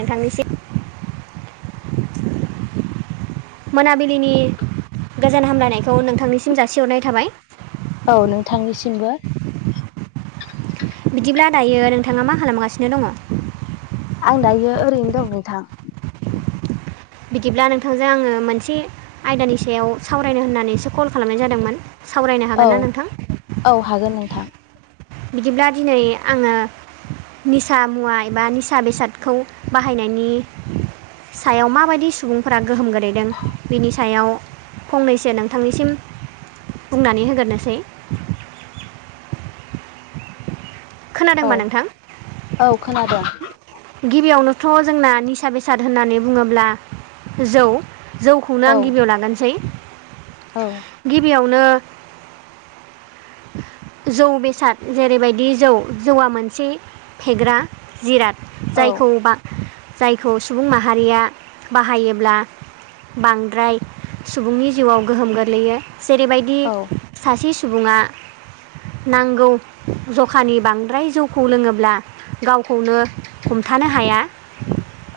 नोंथांनिसिम मोनाबिलिनि गोजान हामलायनायखौ नोंथांनिसिम जासिहरनाय थाबाय औ नोंथांनिसिमबो बिदिब्ला दायो नोंथाङा मा खालामगासिनो दङ आं दायो ओरैनो दं नोंथां बिदिब्ला नोंथांजों आङो मोनसे आयदानि सायाव सावरायनो होननानैसो कल खालामनाय जादोंमोन सावरायनो औ हागोन ना नोंथां औ हागोन नोंथां बिदिब्ला दिनै आंङो निसा मुवा एबा निसा बेसादखौ बाहायनायनि सायाव माबायदि सुबुंफोरा गोहोम गोलैदों बिनि सायाव फंनैसो नोंथांनिसिम बुंनानै होग्रोसै औ खोनादोंबा नोंथां औ खोनादों गिबियावनोथ' जोंना निसा बेसाद होननानै बुङोब्ला जौ जौखौनो औ आं गिबियाव लानानसै औ गिबियावनो जौ बेसाद जेरैबायदि जौ जौआ मोनसे फेग्रा जिराद। औ जायखौ बा जायखौ सुबुं माहारिया बाहायोब्ला बांद्राय सुबुंनि जिउआव गोहोम गोलैयो जेरैबायदि औ दि सासे सुबुङा नांगौ जखानि बांद्राय जौखौ लोङोब्ला गावखौनो हमथानो हाया।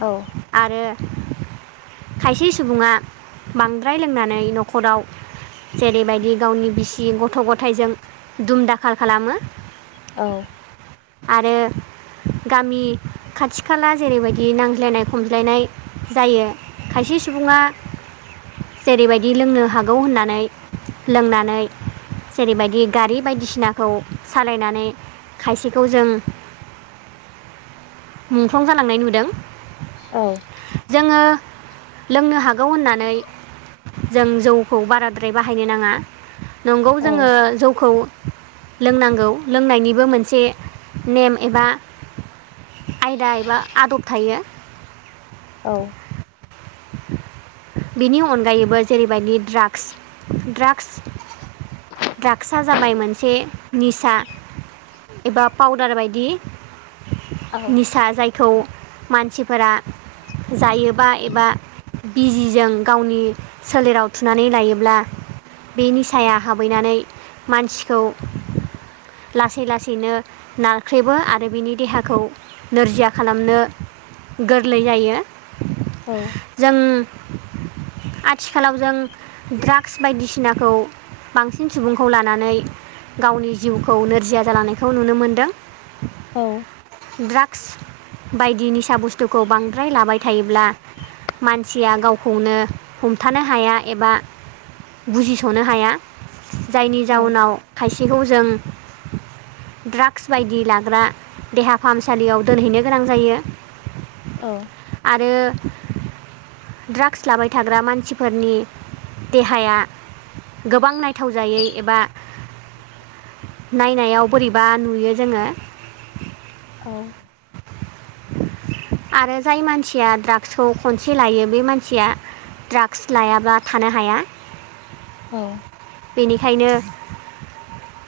औ आरो खायसे सुबुङा बांद्राय लोंनानै न'खराव जेरैबायदि गावनि बिसि गथ' गथायजों दुम दाखाल खालामो। औ आरो गामि खाथि खाला जेरैबायदि नांज्लायनाय खमज्लायनाय जायो खायसे सुबुङा जेरैबायदि लोंनो हागौ होननानै लोंनानै जेरैबायदि गारि बायदिसिनाखौ सालायनानै खायसेखौ जों मुंख्लं जालांनाय नुदों। औ जोङो लोंनो हागौ होननानै जों जौखौ बाराद्राय बाहायनो नाङा नंगौ औ जोङो जौखौ लोंनांगौ लोंनायनिबो मोनसे नेम एबा आयदा एबा आदब थायो। औ बेनि अनगायैबो जेरैबायदि ड्राग्स ड्राग्स ड्राग्सआ जाबाय मोनसे निसा एबा पाउदार बायदि औ निसा जाय खौ मानसिफोरा जायोबा एबा बिजिजों गावनि सोलेराव थुनानै लायोब्ला बे निसाया हाबहैनानै मानसिखौ लासै लासैनो नारख्रेबो आरो बिनि देहाखौ नोरजिया खालामनो गोरलै जायो। औ जों आथिखालाव जों ड्राग्स बायदिसिनाखौ बांसिन सुबुंखौ लानानै गावनि जिउखौ नोरजिया जालांनायखौ नुनो मोनदों। औ ड्राग्स बायदि निसा बुस्थुखौ बांद्राय लाबाय थायोब्ला मानसिया गावखौनो हमथानो हाया एबा बुजिस'नो हाया। जायनि जाउनाव खायसेखौ जों ड्राग्स बायदि लाग्रा देहा फाहामसालियाव दोनहैनो गोनां जायो। औ आरो ड्राग्स लाबाय थाग्रा मानसिफोरनि देहाया गोबां नाय थावजायै एबा नायनायाव बोरैबा नुयो जोङो। औ आरो जाय मानसिया ड्राग्सखौ खनसे लायो बे मानसिया ड्राग्स लायाबा थानो हाया। औ बेनिखायनो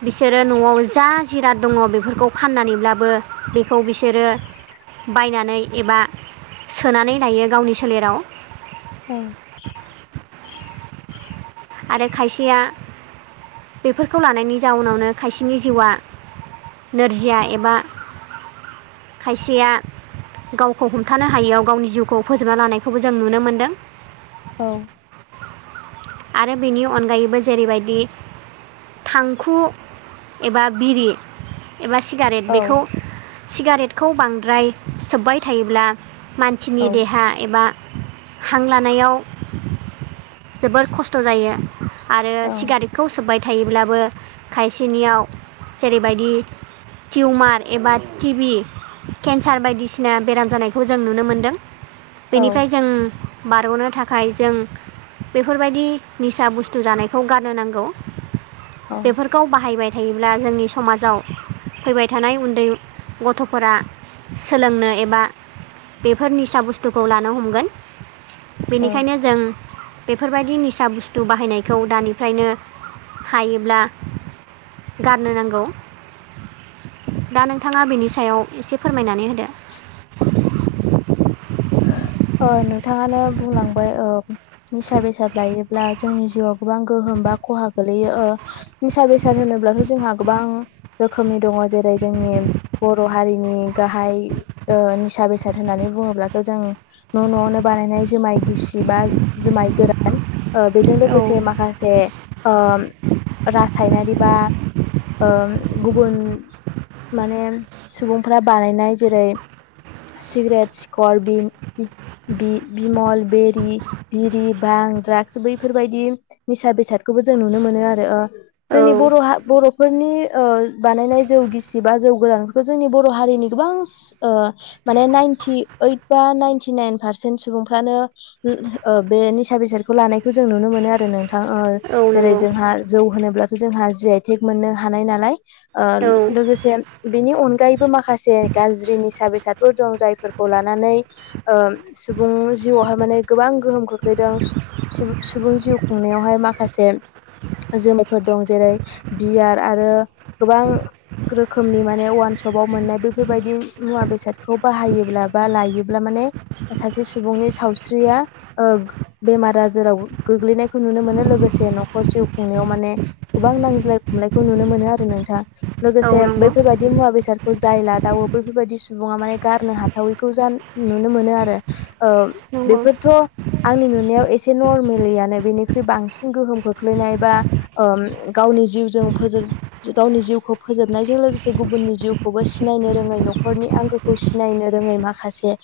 बिसोरो न'आव जा जिराद दङ बेफोरखौ फाननानैब्लाबो बेखौ बिसोरो बायनानै एबा सोनानै लायो गावनि सोलेराव। औ आरो खायसेया बेफोरखौ लानायनि जाउनावनो खायसेनि जिउआ नोरजिया एबा खायसेया गावखौ हमथानो हायियाव गावनि जिउखौ फोजोबना लानायखौबो जों नुनो मोन्दों। औ आरो बेनि अनगायैबो जेरैबायदि थांखु एबा बिरि एबा सिगारेट बेखौ सिगारेटखौ बांद्राय सोब्बाय थायोब्ला मानसिनि देहा एबा हां लानायाव जोबोर खस्थ' जायो। आरो सिगारि खौ सोब्बाय थायोब्लाबो खायसेनियाव जेरैबायदि टिउमार एबा टि बि केन्सार बायदिसिना बेराम जानायखौ जों नुनो मोनदों। औ बेनिफ्राय जों बारग'नो थाखाय जों बेफोरबायदि निसा बुस्थु जानायखौ गारनो नांगौ। औ बेफोर खौ बाहायबाय थायोब्ला जोंनि समाजाव फैबाय थानाय उन्दै गथ'फोरा सोलोंनो एबा बेफोर निसा बुस्थुखौ लानो हमगोन। औ बेनिखायनो जों बेफोरबायदि नि फिसा बुस्थु बाहायनायखौ दानिफ्रायनो हायोब्ला गारनो नांगौ। दा नोंथाङा बिनि सायाव एसे फोरमायनानै होदो। ओ नोंथाङानो बुंलांबाय ओ निसा बेसाद लायोब्ला जोंनि जिउआव गोबां गोहोम बा खहा गोलैयो ओ निसा बेसाद होनोब्लाथ' जोंहा गोबां रोखोमनि दङ जेरै जोंनि बर' हारिनि गाहाय ओ निसा बेसाद होननानै बुङोब्लाथ जों न' न'आवनो बानायनाय जोमाय गिसि बा जोमाय गोरान ओ बेजों औ लोगोसे माखासे ओ रासायनारि बा ओ गुबुन माने सुबुंफ्रा बानायनाय जेरै सिग्रेट सिखर बिम-बि-बिमल बेरि बिरि बां द्राग्स बैफोरबायदि निसा बेसादखौबो जों नुनो मोनो आरो। ओ औ जोंनि बर' हा बर'फोरनि बानायनाय जौ गिसि बा जौ गोरान खौ जोंनि बर' हारिनि गोबां ओ माने नाइनटि ओइद बा नाइनटि नाइन पारसेन्ट सुबुंफ्रानो ओ बे निसा बेसादखौ लानायखौ जों नुनो मोनो आरो नोंथां। ओ औ जेरै नंगौ जोंहा जौ होनोब्लाथ' जोंहा जि आइ थेक मोननो हानाय नालाय। ओ औ लोगोसे बेनि अनगायैबो माखासे गाज्रि निसा बेसादफोर दं जायफोर खौ लानानै ओ सुबुं जिउआवहाय माने गोबां गोहोम गो गोग्लैदों सुबुं जिउ खुंनायावहाय माखासे जोमायफोर दं जेरै बियार आरो गोबां रोखोमनि माने अवान सपाव मोननाय बेैफोरबायदि मुवा बेसादखौ बाहायोब्ला बा लायोब्ला माने सासे सुबुंनि सावस्रिया ओ बेमार आजाराव गोग्लैनायखौ नुनो मोनो लोगोसे न'खर जिउ खुंनायाव माने गोबां नांज्लाय खमलायखौ नुनो मोनो आरो नोंथां। औ लोगोसे नंगौ बैफोरबायदि मुवा बेसादखौ जाय लादावो बैफोरबायदि सुबुङा माने गारनो हा थावैखौ जा नुनो मोनो आरो ओ नंगौ बेफोरथ' आंनि नुनायाव एसे नरमेलियानो बेनिख्रुइ बांसिन गोहोम खोख्लैनाय बा ओम गावनि जिउजों फोजोब गावनि जिउखौ फोजोबनायजों लोगोसे गुबुननि जिउखौबो सिनायनो रोङै न'खरनि आंगोखौ सिनायनो रोङै माखासे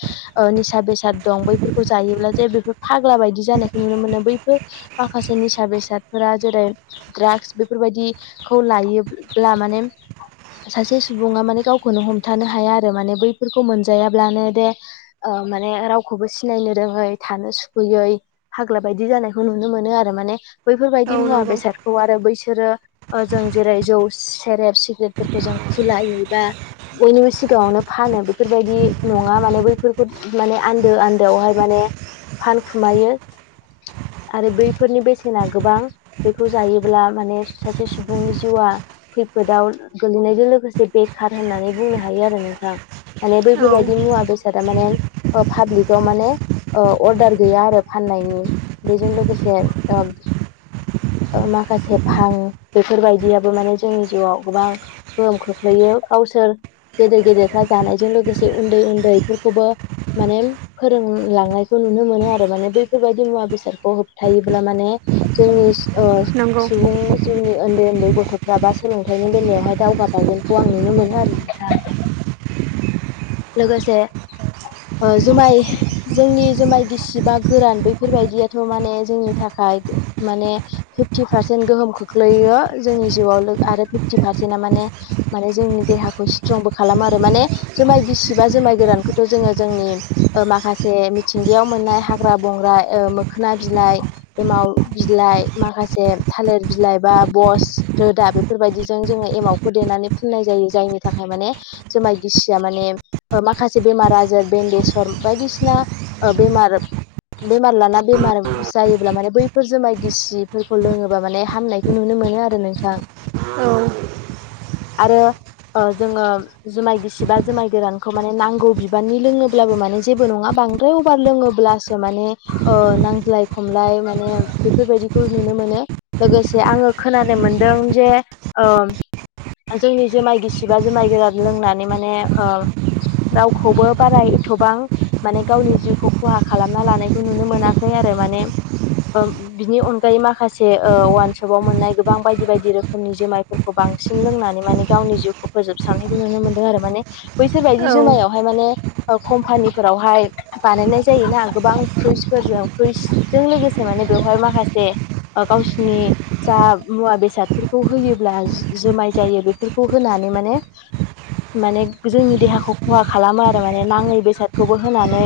ओ निसा बेसाद दं बैफोरखौ जायोब्ला जे बेफोर फाग्ला बायदि जानायखौ नुनो मोनो बैफोर माखासे निसा बेसादफोरा जेरै- ड्राग्स बेफोरबायदिखौ लायोब्ला माने सासे सुबुङा माने गावखौनो हमथानो हाया आरो माने बैफोरखौ मोनजायाब्लानो दे ओ माने रावखौबो सिनायनो रोङै थानो सुखुयै फाग्ला बायदि जानायखौ नुनो मोनो आरो माने औ बैफोरबायाददि मुवा नंगौ बेसादखौ आरो बैसोरो जों जेरै- जौ सेरेब सिग्रेटफोरखौ जों खुलायो बा बयनिबो सिगाङावनो फानो बेफोर बायादि नङा माने बैफोरखौ माने आन्दो आन्दोआवहाय माने फानखुमायो आरो बैफोरनि बेसेना गोबां बेखौ जायोब्ला माने सासे सुबुंनि जिउआ खैफोदाव गोलैनायजों लोगोसे बेखार होननानै बुंनो हायो आरो नोंथां माने औ बेफोरबायदि मुवा बेसाद जादो माने ओ पाब्लिकआव माने ओ अर्डार गैया आरो फाननायनि बेजों लोगोसे ओ ओ माखासे फानो बेफोरबायदियाबो माने जोंनि जिउआव गोबां गोहोम खोख्लैयो गावसोर गेदेर गेदेरफ्रा जानायजों लोगोसे उन्दै उन्दैफोरखौबो माने फोरोंलांनायखौ नुनो मोनो आरो माने बैफोरबायदि मुवा बेसादखौ होबथायोब्ला माने जोंनिसिम ओ नंगौ सुबुं जिउनि उन्दै उन्दै गथ'फ्राबा सोलोंथाइनि बेलायावहाय दावगाबावगोनखौ आं नुनो मोनो आरो नोंथां लोगोसे ओ जुमाय जोंनि जुमाय गिसि बा गोरान बैफोरबायदियाथ' माने जोंनि थाखाय माने फिफ्टि पारसेन्ट गोहोम खोख्लैयो जोंनि जिउआव लो आरो फिफ्टि पारसेन्टा माने माने जोंनि देहाखौ स्ट्रंबो खालामो आ रो माने जुमाय गिसिबा जुमाय गोरानखौथ' जोङो जोंनि ओ माखासे मिथिंगायाव मोननाय हाग्रा बंग्रा ओ मोखोना बिलाइ एमाव बिलाइ माखासे थालिर बिलाइ बा बस रोदा बे फोरबायदिजों जोङो एमावखौ देनानै फुननाय जायो जायनि थाखाय माने जुमाय गिसिया माने ओ माखासे बेमार आजार बेन्डेसर बायदिसिना ओ बेमार बेमार लाना बेमार जायोब्ला माने बैफोर जुमाय गिसिफोरखौ लोङोबा माने हामनायखौ नुनो मोनो आरो नोंथां औ आरो ओ जोङो जुमाय गिसिबा जुमाय गोरानखौ माने नांगौ बिबाननि लोङोब्लाबो माने जेबो नङा बांद्राय अभार लोङोब्लास सो ओ माने नांज्लाय खमलाय माने बेफोरबायदिखौ नुनो मोनो। लोगोसे आङो खोनानो मोनदों जे ओम जोंनि जुमाय गिसिबा जुमाय गोरान लोंनानै माने ओ रावखौबो बारा एदथ'बांं माने गावनि जिउखौ खहा खालामना लानायखौ नुनो मोनाखै आरो माने ओम बिनि अनगायै माखासे ओ वानसपाव मोननाय गोबां बायदि बायदि रोखोमनि जुमायफोर खौ बांसिन लोंनानै माने गावनि जिउखौ फोजोबस्रांनाय नुनो मोनदों आरो माने बैसोर बायदि औ जुमायावहाय माने ओ कम्पानिफोरावहाय बानायनाय जायोना गोबां फ्रुइसफोरजों फ्रुइस जों लोगोसे माने बेवहाय माखासे ओ गावसिनि जा मुवा बेसादफोरखौ होयोब्ला जु-जुमाय जायो बेफोरखौ होनानै माने माने जोंनि देहाखौ खहा खालामो आरो माने नाङै बेसादखौबो होनानै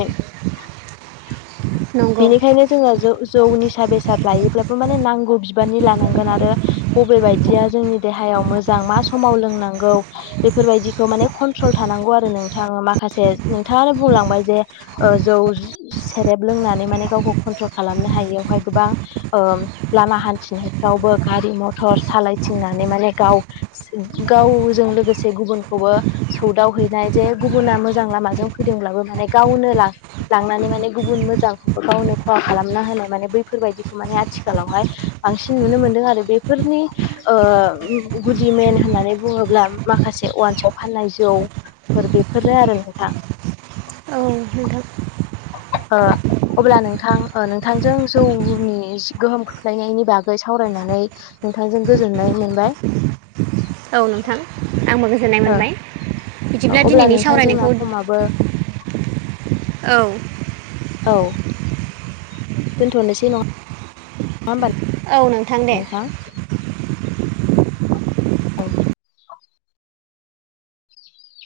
[inaudible] नंगौ बेनिखायनो जोंङो ज जौ निसा बेसाद लायोब्लाबो माने नांगौ बिबारनि लानांगोन आरो बबे बायदिया जोंनि देहायाव मोजां मा समाव लोंनांगौ बेफोरबायदिखौ माने कन्ट्रल थानांगौ आरो नोंथाङो माखासे नोंथाङानो बुंलांबाय जे ओ जौ सेरेब लोंनानै माने गावखौ कन्ट्रल खालामनो हायियावहाय गोबां लामा हान्थिनायफ्रावबो गारि मथर सालायथिंनानै माने गाव गावजों लोगो एसे गुबुनखौबो सौदाव हैैनाय जे गुबुना मोजां लामाजों फैदोंब्लाबो माने गावनो ला लांनानै माने गुबुन मोजांखौबो गावनो खहा खालामना होनो माने बैफोरबायदिखौ माने आथिखालावहाय बांसिन नुनो मोनदों आरो बेफोरनि ओ गुदि मेन होननानै बुङोब्ला माखासे अवान्सआव फाननाय जौफोर बेफोरनो आरो नोंथां। औ नोंथां ओ अब्ला नोंथां नोंथांजों जौनि गोहोम खोख्लैनायनि बागै सावरायनानै नोंथांजों गोजोननाय मोनबाय औ नोंथां आंबो गोजोननाय ओ मोनबाय बिदिब्ला अब्ला दिनैनि नोंथां जोंना सावरायनायखौ समाबो औ औ दोनथ'नोसै नङा होमबा औ दे नोंथां औ